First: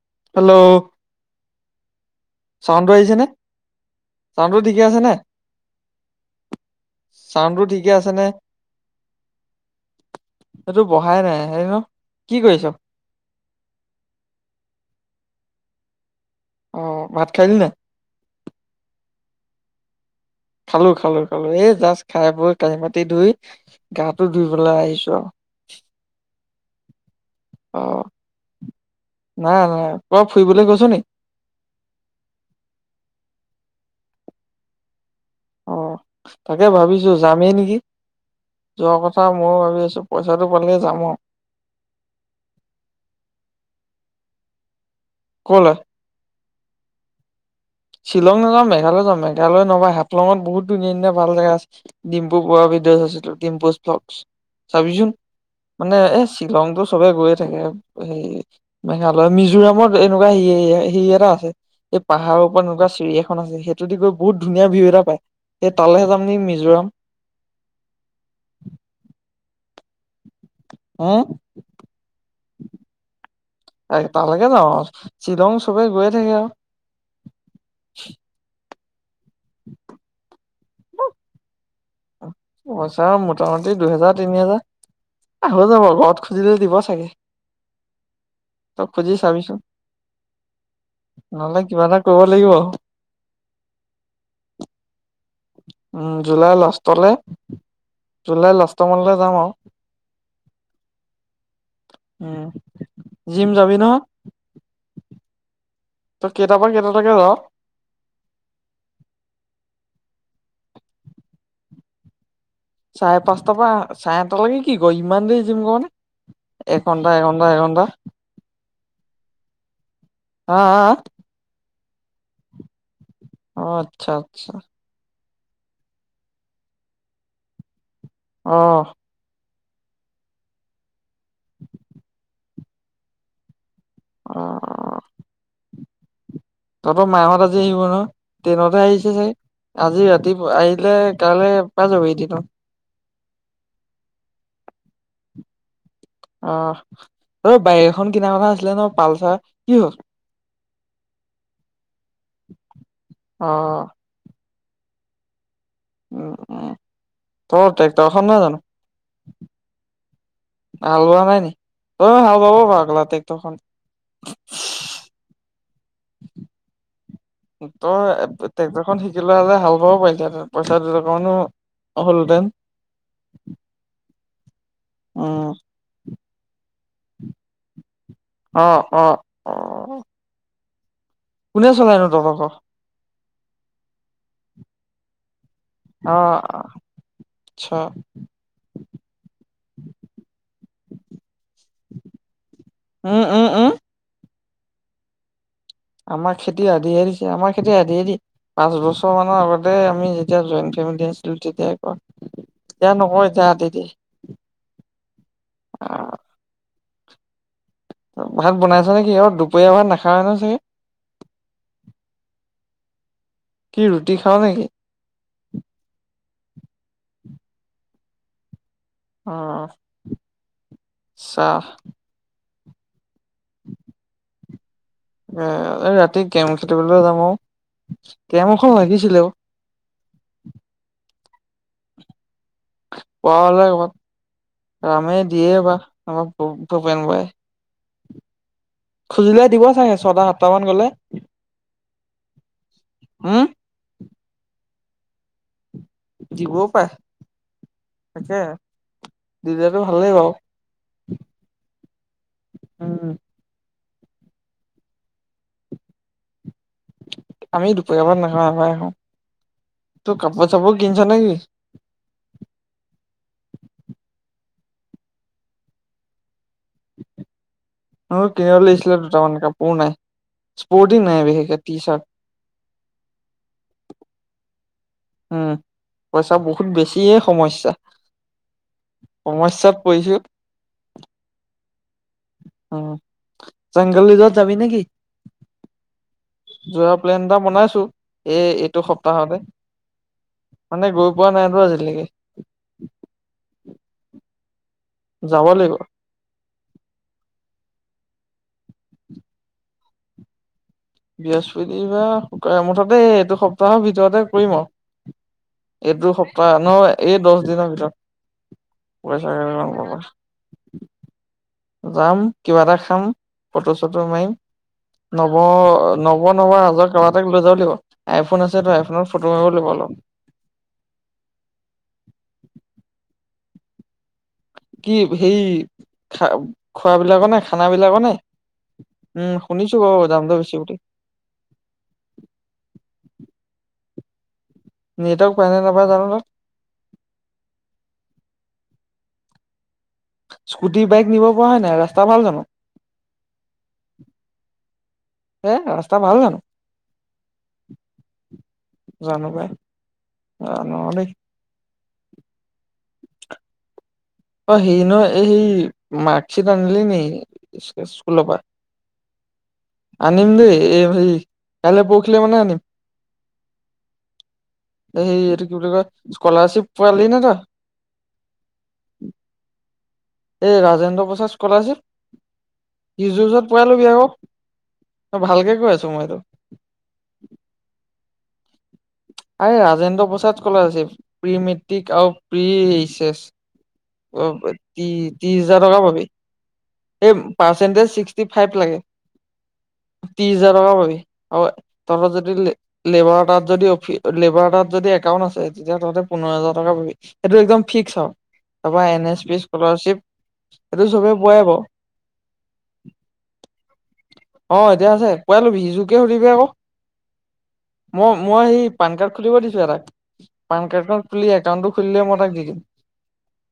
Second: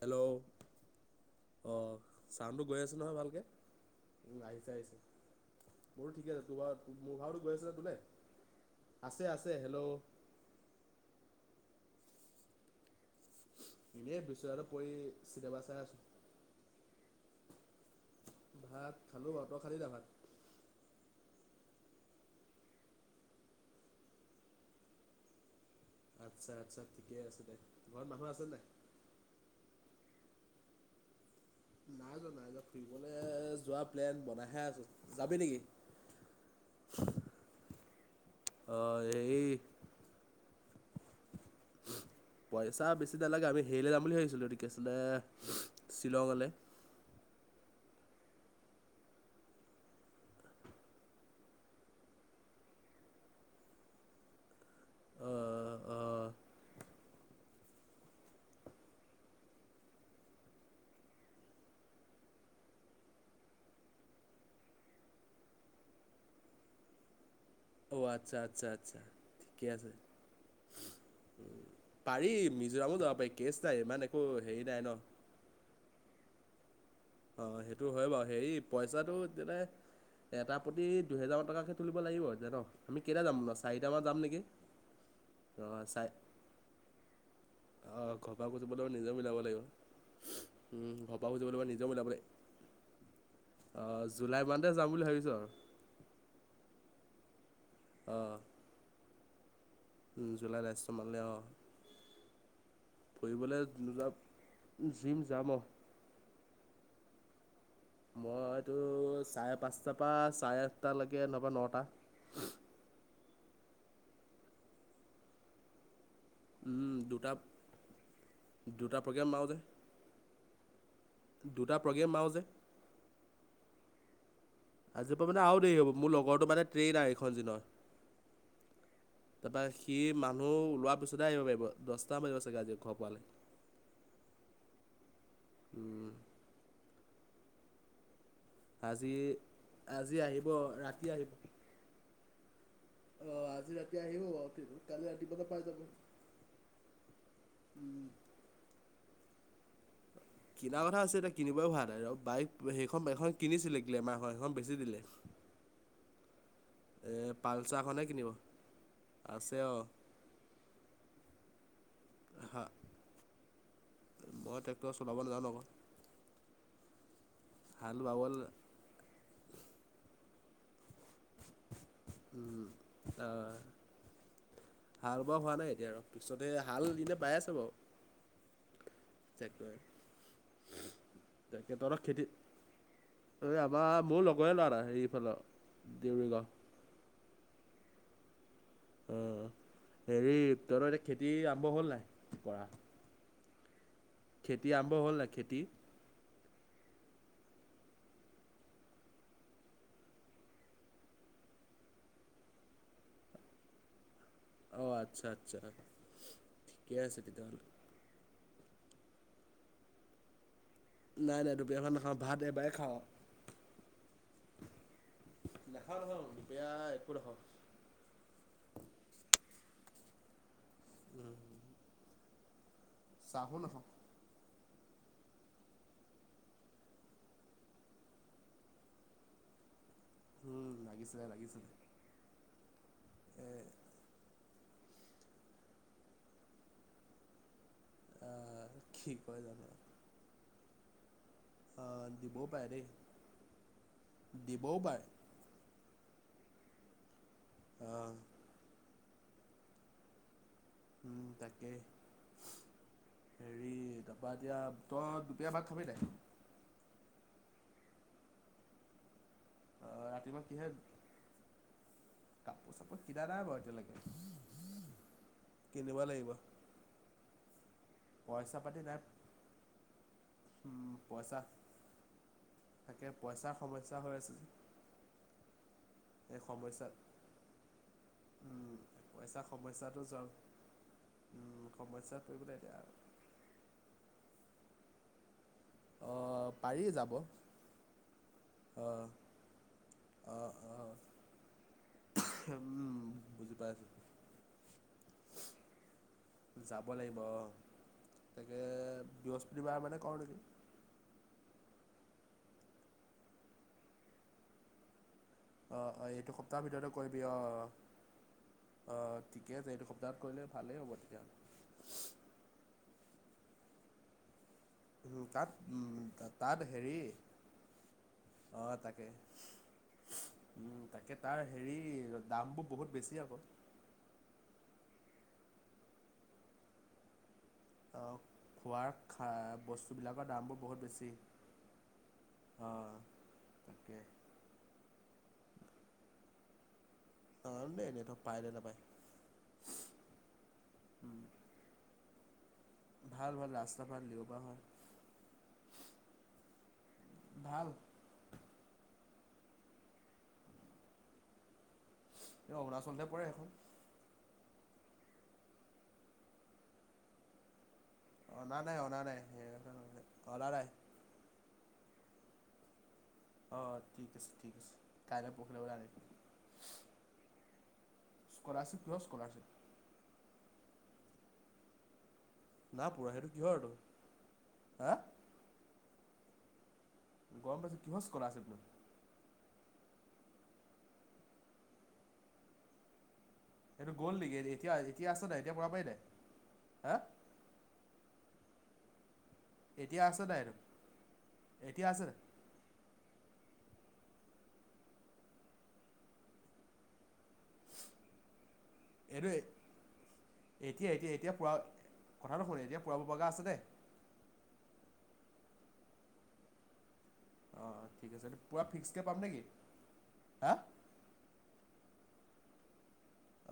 Hello অহ চাউনণ্টো গৈ চাউণ্ডটো আছে নহয় আহিছেনে ভালকে। উম চাউণ্ডটো আহিছে ঠিকে আহিছে আছে নে মোৰটো ঠিকে আছে তোমাৰ মোৰ ভাগৰটো গৈ চাউণ্ডটো আছেনে ঠিকে তোলে আছে নে আছে আছে হেল্ল'। সেইটো বঢ়াই নাই হেৰি ন কি কৰি আছ? এনেই বিচনাতে পৰি চিনেমা চাই আছো। অ ভাত খালি নাই? ভাত খালো বা তই খালি নাই ভাত? খালো খালো খালো এই জাষ্ট খাই বৈ কাঁঢ়ি-বাতি ধুই গাটো ধুই পেলাই আহিছো আৰু। আচ্ছা আচ্ছা- ঠিকে আছে দে। অ ঘৰত মানুহ আছে নে নাই? নাই নাই তই ফুৰিবলৈ গৈছ নি? নাই যোৱা নাই যোৱা ফুৰিবলৈ যোৱা প্লেন বনাই হে আছো। অ তাকে ভাবিছো যামেই নেকি। যোৱা অঁ কথা এই মইয়ো ভাবি আছো পইচাটো- পালে যাম আৰু। পইচা বেছি নালাগে আমি হেৰিলৈ যাম বুলি ভাবিছিলো। এইটো কি আছিলে কলৈ শ্বিলঙলৈ। শ্বিলং নাযাওঁ মেঘালয় যাওঁ মেঘালয় নহবা হাফলংত বহুত ধুনীয়া ধুনীয়া ভাল জেগা আছে ডিম্পু বড়া ভিডিঅ' চাইছিলো ডিম্পুচ ব্লগ। চাবিচোন অঁ মানে অঁ এ- শ্বিলংতো চবে গৈয়ে থাকে সে মেঘালয় মিজোৰামত এনেকুৱা হ হি এটা আছে এই পাহাৰ- এনেকুৱা চিৰি এখন আছে সেইটো দি গৈ বহুত ধুনীয়া ভিউ এটা পায়। সেই তালৈহে যাম নি মিজোৰাম। অঁ আচ্ছা আচ্ছা আচ্ছা ঠিকেই আছে। উম পাৰি মিজোৰামো যাব পাৰি কেছ নাই ইমান একো তালৈকে হেৰি যাওঁ নাই ন। আৰু শ্বিলং চবেই গৈ থাকে আৰু। অ সেইটো হয় বাৰু হেৰি- পইচাটো তেনে- এটা প্ৰতি দুহেজাৰ টকাকে - তুলিব লাগিবই পইচা মোটামুটি দুহেজাৰ তিনি হেজাৰ আহ হৈ অ' যাব চাই ঘৰত খুজিলে দিব চাগে। অ ঘৰপা তই খুজিবলৈ খুজি নিজেও মিলাব চাবিচোন লাগিব উম ঘৰপাও নহ'লে খুজিবলৈ কিবা নিজেও এটা মিলাব কৰিব লাগিব লাগিব। অহ জুলাই মানতে যাম বুলি ভাবিছোঁ আও উম জুলাই লাষ্টলে জুলাই লাষ্ট মানলে- যাওঁ আও উম জুলাই লাষ্ট সোমালে যাবা উম অ জিম ফুৰিবলে যাবি নহয় জিম জাম তই কেইটাৰ পৰা কেইটা লৈকে ৰ? মই এইটো চাৰে, পাঁচটাৰ পৰা চাৰে আঠটালৈকে নবা নটা চাৰে পাঁচটাৰ পৰা চাৰে আঠটা লাগে কি ক ইমান দেৰি জিম কৰা নে? উম, এঘন্টা দুটা এঘন্টা এঘন্টা দুটা প্ৰগ্ৰেম মাৰো যে। আহ দুটা প্ৰগ্ৰেম মাৰো যে। অ, আচ্ছা আচ্ছা। জপা মানে আৰু দেৰি হ'ব মোৰ লগৰটো মানে ট্ৰেইন আৰু এইখন দিনৰ আহ। তাৰপৰা সি মানুহ ওলোৱা পিছত সদায় আহিব পাৰিব, দছটা বা কা যে ঘৰ পালে আহ। উম। তহঁতোৰ মাহঁত আজি আহিব ন? ট্ৰেইনতে আহিছে আজি চাণগে, আজি ৰাতি আহিব আহিলে ৰাতি আহিব। কাইলৈ পাই যাব এদিনত অ আজি ৰাতি আহিব বাৰু, কালি ৰাতিপুৱা পাই যাব। অ ৰ বাইক এখন কিনা কথা আছিলে ন পালচাৰ? কি হল? কিনাৰ কথা আছে এতিয়া কিনিবও ভাল নাই আৰু বাইক সেইখন বাইকখন অ কিনিছিলে কিমাৰ হয়। এখন বেছি দিলে। উম। উম এ তই পালচাখনহে ট্ৰেক্টৰখন কিনিব, নহয় জানো আছে অ। হালোৱা নাই নি অ হাল বাব হা ভাল টেক্টৰখন মই ট্ৰেক্টৰ চলাব নাজানো আকৌ হাল বাবল তই ট্ৰেক্টৰ খন শিকিলোৱা হ'লে হাল বাবও পাৰিছ ত পইচাটো লগকাওনো অহলদন উম, অ'। হাল বোৱা হোৱা নাই এতিয়া আৰু পিছতে হাল এনে বাই আছে বাৰু। অ অ অ তাকে। কোনে তেখেতেৰ অ চলাইনো খেতি, তহঁতৰ ঘৰ এই আমাৰ মোৰ লগযৰ লৰা এইফালৰ দেউৰীগাও ছা উম উম হেৰি তহতৰ এতিয়া খেতি আৰম্ভ হ'ল নাই কৰা উম উম- খেতি, আৰম্ভ হ'ল নাই খেতি, - আমাৰ খেতি আধিয়ে দিছে আমাৰ খেতি আধিয়ে দিয়ে পাঁচ বছৰ মানৰ আগতে আমি যেতিয়া জইণ্ট ফেমিলি আছিলো তেতিয়া কয় এতিয়া নকয় যে আধি দিয়ে। অ আচ্ছা আচ্ছা ঠিকেই আছে তেতিয়া হ'লে ভাত বনাইছ নেকি অ দুপৰীয়া ভাত নাখাও নেকি নাই নাই দুপৰীয়া ভাত নাখাওঁ ভাত এবাৰে খাওঁ কি ৰুটি খাও নেকি নেখাওঁ নেখাওঁ দুপৰীয়া একো নেখাওঁ অ অ অ চাহ চাহো নাখাওঁ এ ৰাতি কেম খাটিবলৈ যাম অ কেম এখন লাগিছিলে‌ অ উম লাগিছিলে লাগিছিলে এ পাওৱাৰ লাগিব ৰামে দিয়ে বা আমাৰ ভূক্ত আহ কি খুজিলে দিব চাগে ছটা সাত বৰ্তমান গ'লে অ দিবৌ পায়ে দেই উম দিবৌ পাৰে দিবৌ পায়ে অ', তাকেহে দিলেতো ভালেই বাও উম তাকে উম হেৰি তাপা এতিয়া তই দুপৰীয়া ভাত খাবি নাই আমি দুপৰীয়া ভাত নাখাওঁ এবাৰে খাও আ ৰাতিপুৱা কিহে নেকি কাপোৰ চাপোৰ কিনা নাই বাৰু এতিয়ালৈকে কিনিব লাগিব মোৰ পইচা কিনিব পাতি লাগিছিলে নাই দুটামান কাপোৰ নাই উম স্পৰ্টিং নাই পইচা বিশেষকে টি তাকে পইচাৰ সমস্যা চাৰ্ট হৈ আছে যে উম পইচা এই বহুত সমস্যাত বেছিয়ে সমস্যা উম পইচা সমস্যাত সমস্যাটো য পৰিছো উম সমস্যাত পৰিবলৈ এতিয়া উম জংগলীজত যাবি নেকি আহ পাৰি যোৱা যাব প্লেন এটা বনাইছো এই এইটো আহ সপ্তাহতে অঁ মানে অঁ গৈ পোৱা নাইতো আজিলৈকে বাহ যাব লাগিব যাব লাগিব অ তাকে বৃহস্পতিবাৰ মানে কৰওঁ নেকি বৃহস্পতিবাৰুক মুঠতে এইটো সপ্তাহৰ ভিতৰতে কৰিম আও অ অ এইটো সপ্তাহৰ ভিতৰতে এই কৰিবি, দহ দিনৰ ভিতৰত অ অ পইচা ঠিকে কেইটামান আছে এইটো পাবা সপ্তাহত কৰিলে ভালেই হ'ব তেতিয়াহ'লে যাম কিবা এটা খাম ফটো চটো মাৰিম। উ নৱ তাত নৱ উ নৱ তাত ৰাজৰ হেৰি কাৰোবা এটাক লৈ যাব লাগিব আইফোন অ আছেতো আইফোনত তাকে ফটো মাৰিব লাগিব অলপ উ তাকে তাৰ হেৰি দামবোৰ বহুত বেছি আক কি সেই খা খোৱাবিলাকৰ নে? খানা বিলাকৰ অ নে খোৱাৰ খা উম শুনিছো বাৰু বস্তুবিলাকৰ দামটো দামবোৰ বুলি বহুত বেছি। অ কে নটৱক পায় নে নাপায় জাগা তত সন্দেহ নেটৱৰ্ক পাই নে নাপায়। উম, তা ভাল জানো ভাল ভাল ৰাস্তা ভাল লিও কৰা হে হয়, ৰাস্তা ভাল জানো ভাল জানো বা। জানো দেই এ অৰুণাচলতে পৰে এখন অ সেই নহ এই সেই মাৰ্কশ্বিট আনিলি নি স্কুলৰ পা। অনা নাই অনা নাই আনিম অনা দেই নাই এই সেই কাইলে পখিলে মানে আনিম। অঁ ঠিক আছে ঠিক আছে এই কাইলৈ এইটো কি পৰহিলৈ বুলি ওলাই কয় আনিম স্কলাৰশ্বিপ পোৱালি নে তই স্কলাৰশিপ কিহৰ স্কলাৰশিপ এই ৰাজেন্দ্ৰ প্ৰসাদ না স্কলাৰশ্বিপ পুৰা সযোৰ সেইটো ওচৰত কিহৰটো পোৱালবি হা আক ভালকে কে কয়। সময়টো গম পাইছো কিহৰ স্কলাৰশ্বিপ নো। আ Rajendra Prasad scholarship pre matric আৰু প্ৰি এইচ এচ সেইটো গ'ল নেকি এতিয়া এতিয়া আছ নাই এতিয়া হাজাৰ পৰা টকা পাই নাই। পাবি হা এই পাৰ্চেণ্টিজ ছি- ছিক্সটি ফাইভ লাগে। এতিয়া আছে ত্ৰিছ নাই হাজাৰ এইটো টকা পাবি আ এতিয়া তব আছে নাই? যদি লি লেবাৰ তাত যদি অফ লেবাৰ তাত যদি একাউণ্ট আছে, তেতিয়া তাহতে পোন্ধৰ হাজাৰ টকা পাবি সেইটো একদম ফিক্স আও। তাৰ পৰা এন এছ এইটো পি স্কলাৰশিপ সেইটো এতিয়া এতিয়া চবে এতিয়া পোৱাই পুৰা বাও। কথাটো শুন এতিয়া পূৰাব পৰাকে আছে নাই? অ এতিয়া আছে কোৱাই লবি সিজোকে সুধিবি আক। অঁ ঠিক মই আছে এইটো মই সেই পূৰা পান ফিক্সকৈ কাৰ্ড পাম খুলিব নেকি দিছো এটাক হা পান কাৰ্ডখন খুলি একাউণ্টটো খুলিলে মই তাক দি দিম।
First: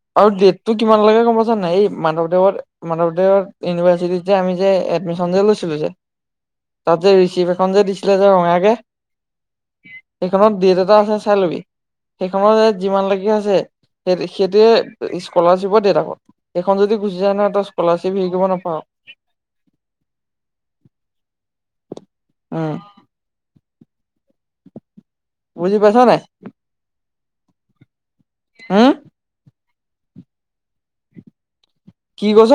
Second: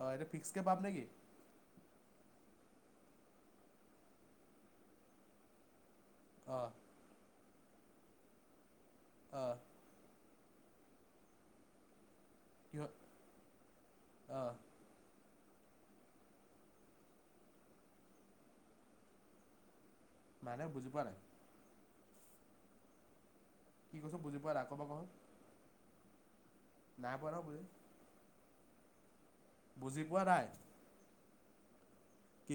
অঁ এইটো আৰু ফিক্সকৈ ডেটটো পাম কিমান নেকি লকে গম পাই চা নাই। এই- মাধৱদেৱত। মাধৱদেৱৰ ইউনিভাৰ্চিটিত যে আমি যে এডমিশচন যে লৈছিলো যে। অঁ তাত যে ঋচিভ। এখন যে দিছিলে যে ৰঙাকে? অহ। এইখনত দেট এটা আছে চাই লবি। সেইখনৰ কিহত যিমান লকে আছে, সেই অঁ সেইটোয়ে স্কলাৰশিপৰ দেত আক হেখন যদি গুচি যায় নহয় তয় স্কলাৰশ্বিপ হেৰী কৰিব নাপাওঁ। মানে বুজি পোৱা নাই। অহ। কি কৈছো বুজি পোৱা নাই আকৌ এবাৰ কঃসুন। বুজি পাইছ নাই? নাই পোৱা নহয় বুজি। হু? বুজি পোৱা নাই। কি কৈছ?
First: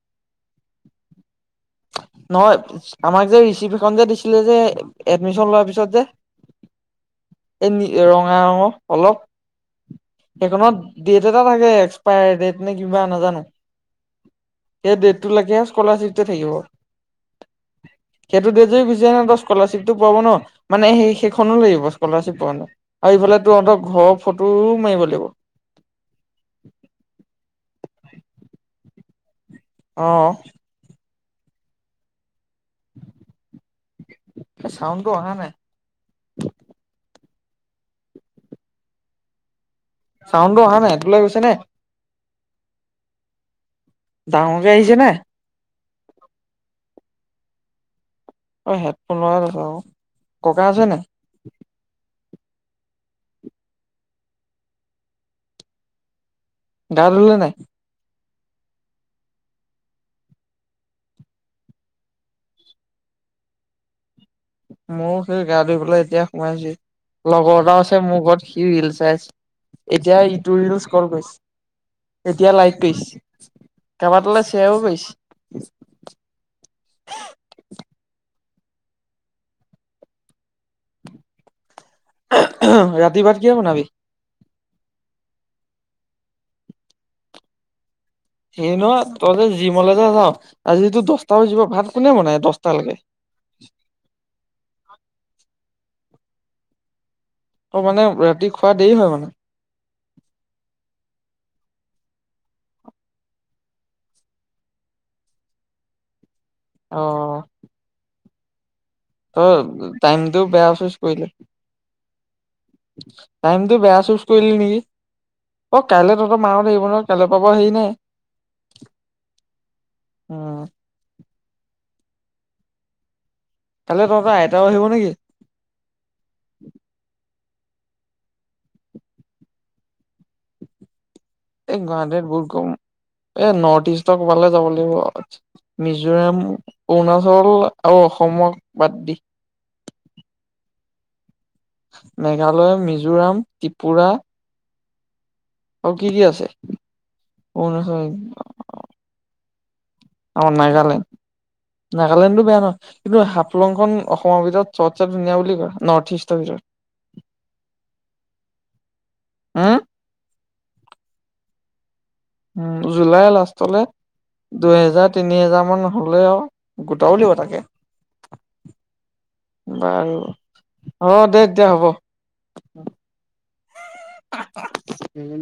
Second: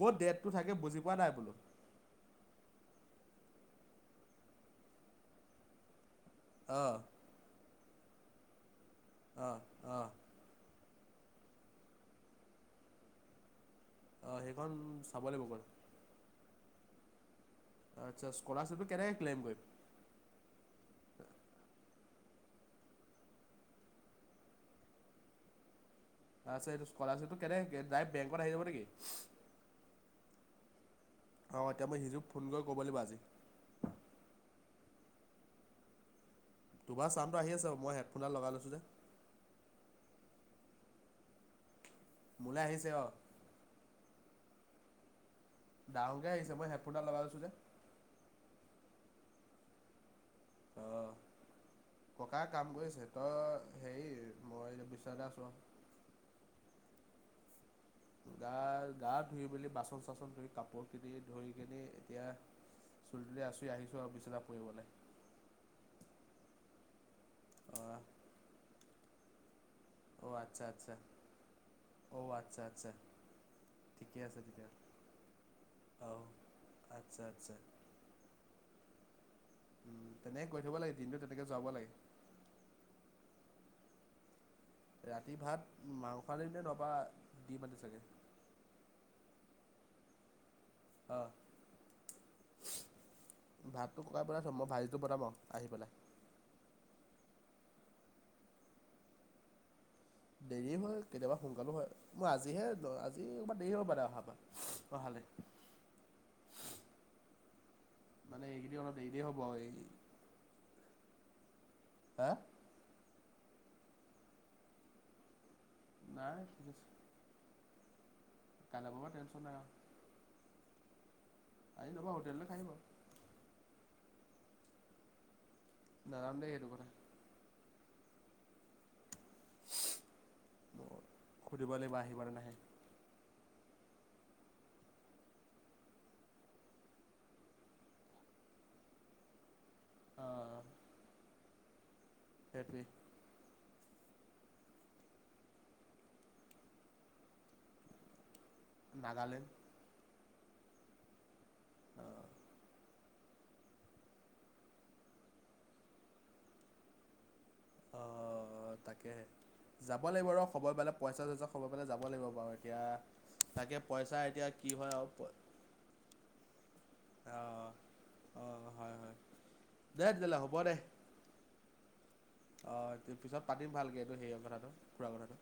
ক'ত ডেটটো থাকে বুজি পোৱা নাই বোলো। নহয় আমাক যে ৰিচিপ যে দিছিলে যে এডমিচন লোৱাৰ পিছত যে? অহ। এনি ৰঙা ৰঙৰ। অলপ, অঁ অঁ সেইখনত ডেট এটা থাকে এক্সপায়াৰ ডেট নে কিবা নাজানো। অঁ সেইখন সেই দেট চাব টো লাগিব লকে গৈ স্কলাৰশ্বিপ থাকিব। আচ্ছা সেইটো দেট যদি স্কলাৰশ্বিপটো গুচি যায় কেনেকৈ নহয় ত ক্লেইম কৰিম স্কলাৰশ্বিপটো পোৱাব ন। মানে সেই সেইখনো লাগিব স্কলাৰশ্বিপ পোৱা কাৰনে, আৰু ইফালে তহঁতক ঘৰৰ ফটোও মাৰিব লাগিব। আচ্ছা এটো স্কলাৰশ্বিপ টো কেনেকে ক্লেইম ডাইৰেক্ট বেংকত আহি যাব নেকি? অহ। অহ এতিয়া মই হিজো ফোন কৰী ক'ব লাগিব আজি। চাউণ্ডটো অহা নাই। তোমাৰ সৌন্দটো আহি আছে মই হেডফোনডটা লগাই লৈছোঁ যে। চাউণ্ডো অহা নাই, টোলৈ গৈছে নে? মোলৈ আহিছে অহ। ডাঙৰকে আহিছে নে? ডাঙকে আহিছে মই হেফুটা লগাই লৈছো যে। অহ হেডফোন লগাই লৈছে অহ। ক'কা আছে অ নাই? ক'কা কাম কৰি আছে। তই হেৰি মই বিশ্বনাতে আছো আৰু। গা ধূলে নাই? গা-গা ধুই মেলি বাচন চাচন ধু কাপোৰ কিনি ধৰি কিনি এতিয়া চুলি তুলি আছুৰি আহিছো আৰু বিছনা। ময়ো সেই গা ধুই পেলাই এতিয়া সোমাইছোহি লগৰ এটাও অঁ আছে মোৰ ঘৰত সি ৰীলছ ফেষ্ট এতিয়া অঁ ইটো আচ্ছা ৰিলচ আচ্ছা কল অঁ কৰিছে এতিয়া আচ্ছা লাইক আচ্ছা কৰিছে ঠিকে আছে কেবাতালে তেতিয়া শ্বেয়াৰো অঁ কৰিছে। আচ্ছা আচ্ছা উম তেনেকে কৈ থব লাগে দিনটো তেনেকে যোৱাব লাগে। ৰাতি ভাত কিহ বনাবি। ৰাতি ভাত মাংস আনিবে নবা দি মানে চাগে। সেই নহয় ততে জিমলে যে যাওঁ আজো অঁ দহটা বজিব ভাত কোনে বনায় দহটা লেকে। ভাতটো ককাই বনাইছোঁ মই ভাজিটো বনাম আৰু আহি পেলাই। অ মানে ৰাতি খোৱা দেৰি হয় মানে। দেৰি হয় কেতিয়াবা সোনকালো হয় মই আজিহে আজিবাৰ দেৰি হব পাৰে অহাৰ অহালৈ। অ। মানে এই কেইদিন অলপ দেৰি দেৰি ত হ'ব আৰু এই টাইম টো বেয়া আছ। কৰিলে হে। টাইমটো বেয়া চুচ কৰিলি নেকি। অ কাইলৈ তহঁত মা হত আহিব কাইলৈ পাব হি। নে কাইলেপা টেনচন নাই। উম, আহি লবা হোটেলতে খাই বা। কালি তহঁত আইতাও আহিব নেকি। নাজানো দে সেইটো কথা। সুধিব এই লাগিব আহিব গুৱাহাটীত নে বহু নাহে গৰম। এই নৰ্থ ইষ্টকবালে যাব লাগিব মিজোৰাম অৰুণাচল আৰু অসমক বাদ দি। অ। মেঘালয় সেইটোৱেই মিজোৰাম। ত্ৰিপুৰা। অ কি কি আছে অৰুনাচল। নাগালেণ্ড। অ নাগালেণ্ড। অ'। নাগালেণ্ডো বেয়া ন। কিন্তু হাফলংখন অসমৰ ভিতৰত চবচে চব ধুনীয়া বুলি কয় নৰ্থ ইষ্টৰ ভিতৰত। অ তাকেহে উম যাব লাগিব ৰ। সময় পালে পইছা চইচা সময় পাই যাম। উম জুলাই লাষ্টলে পইচা এতিয়া কি হয় আৰু দুহেজাৰ তিনি হেজাৰ মান হলে আৰু গোটাব লাগিব তাকে অ' অ' হয় হয়। দে বাৰু তেতিয়াহ'লে হ'ব দে অ হব দে তেতিয়া হ'ব। অ তাৰ পিছত। দিম ভালকে এইটো সেই কথাটো ফুৰালে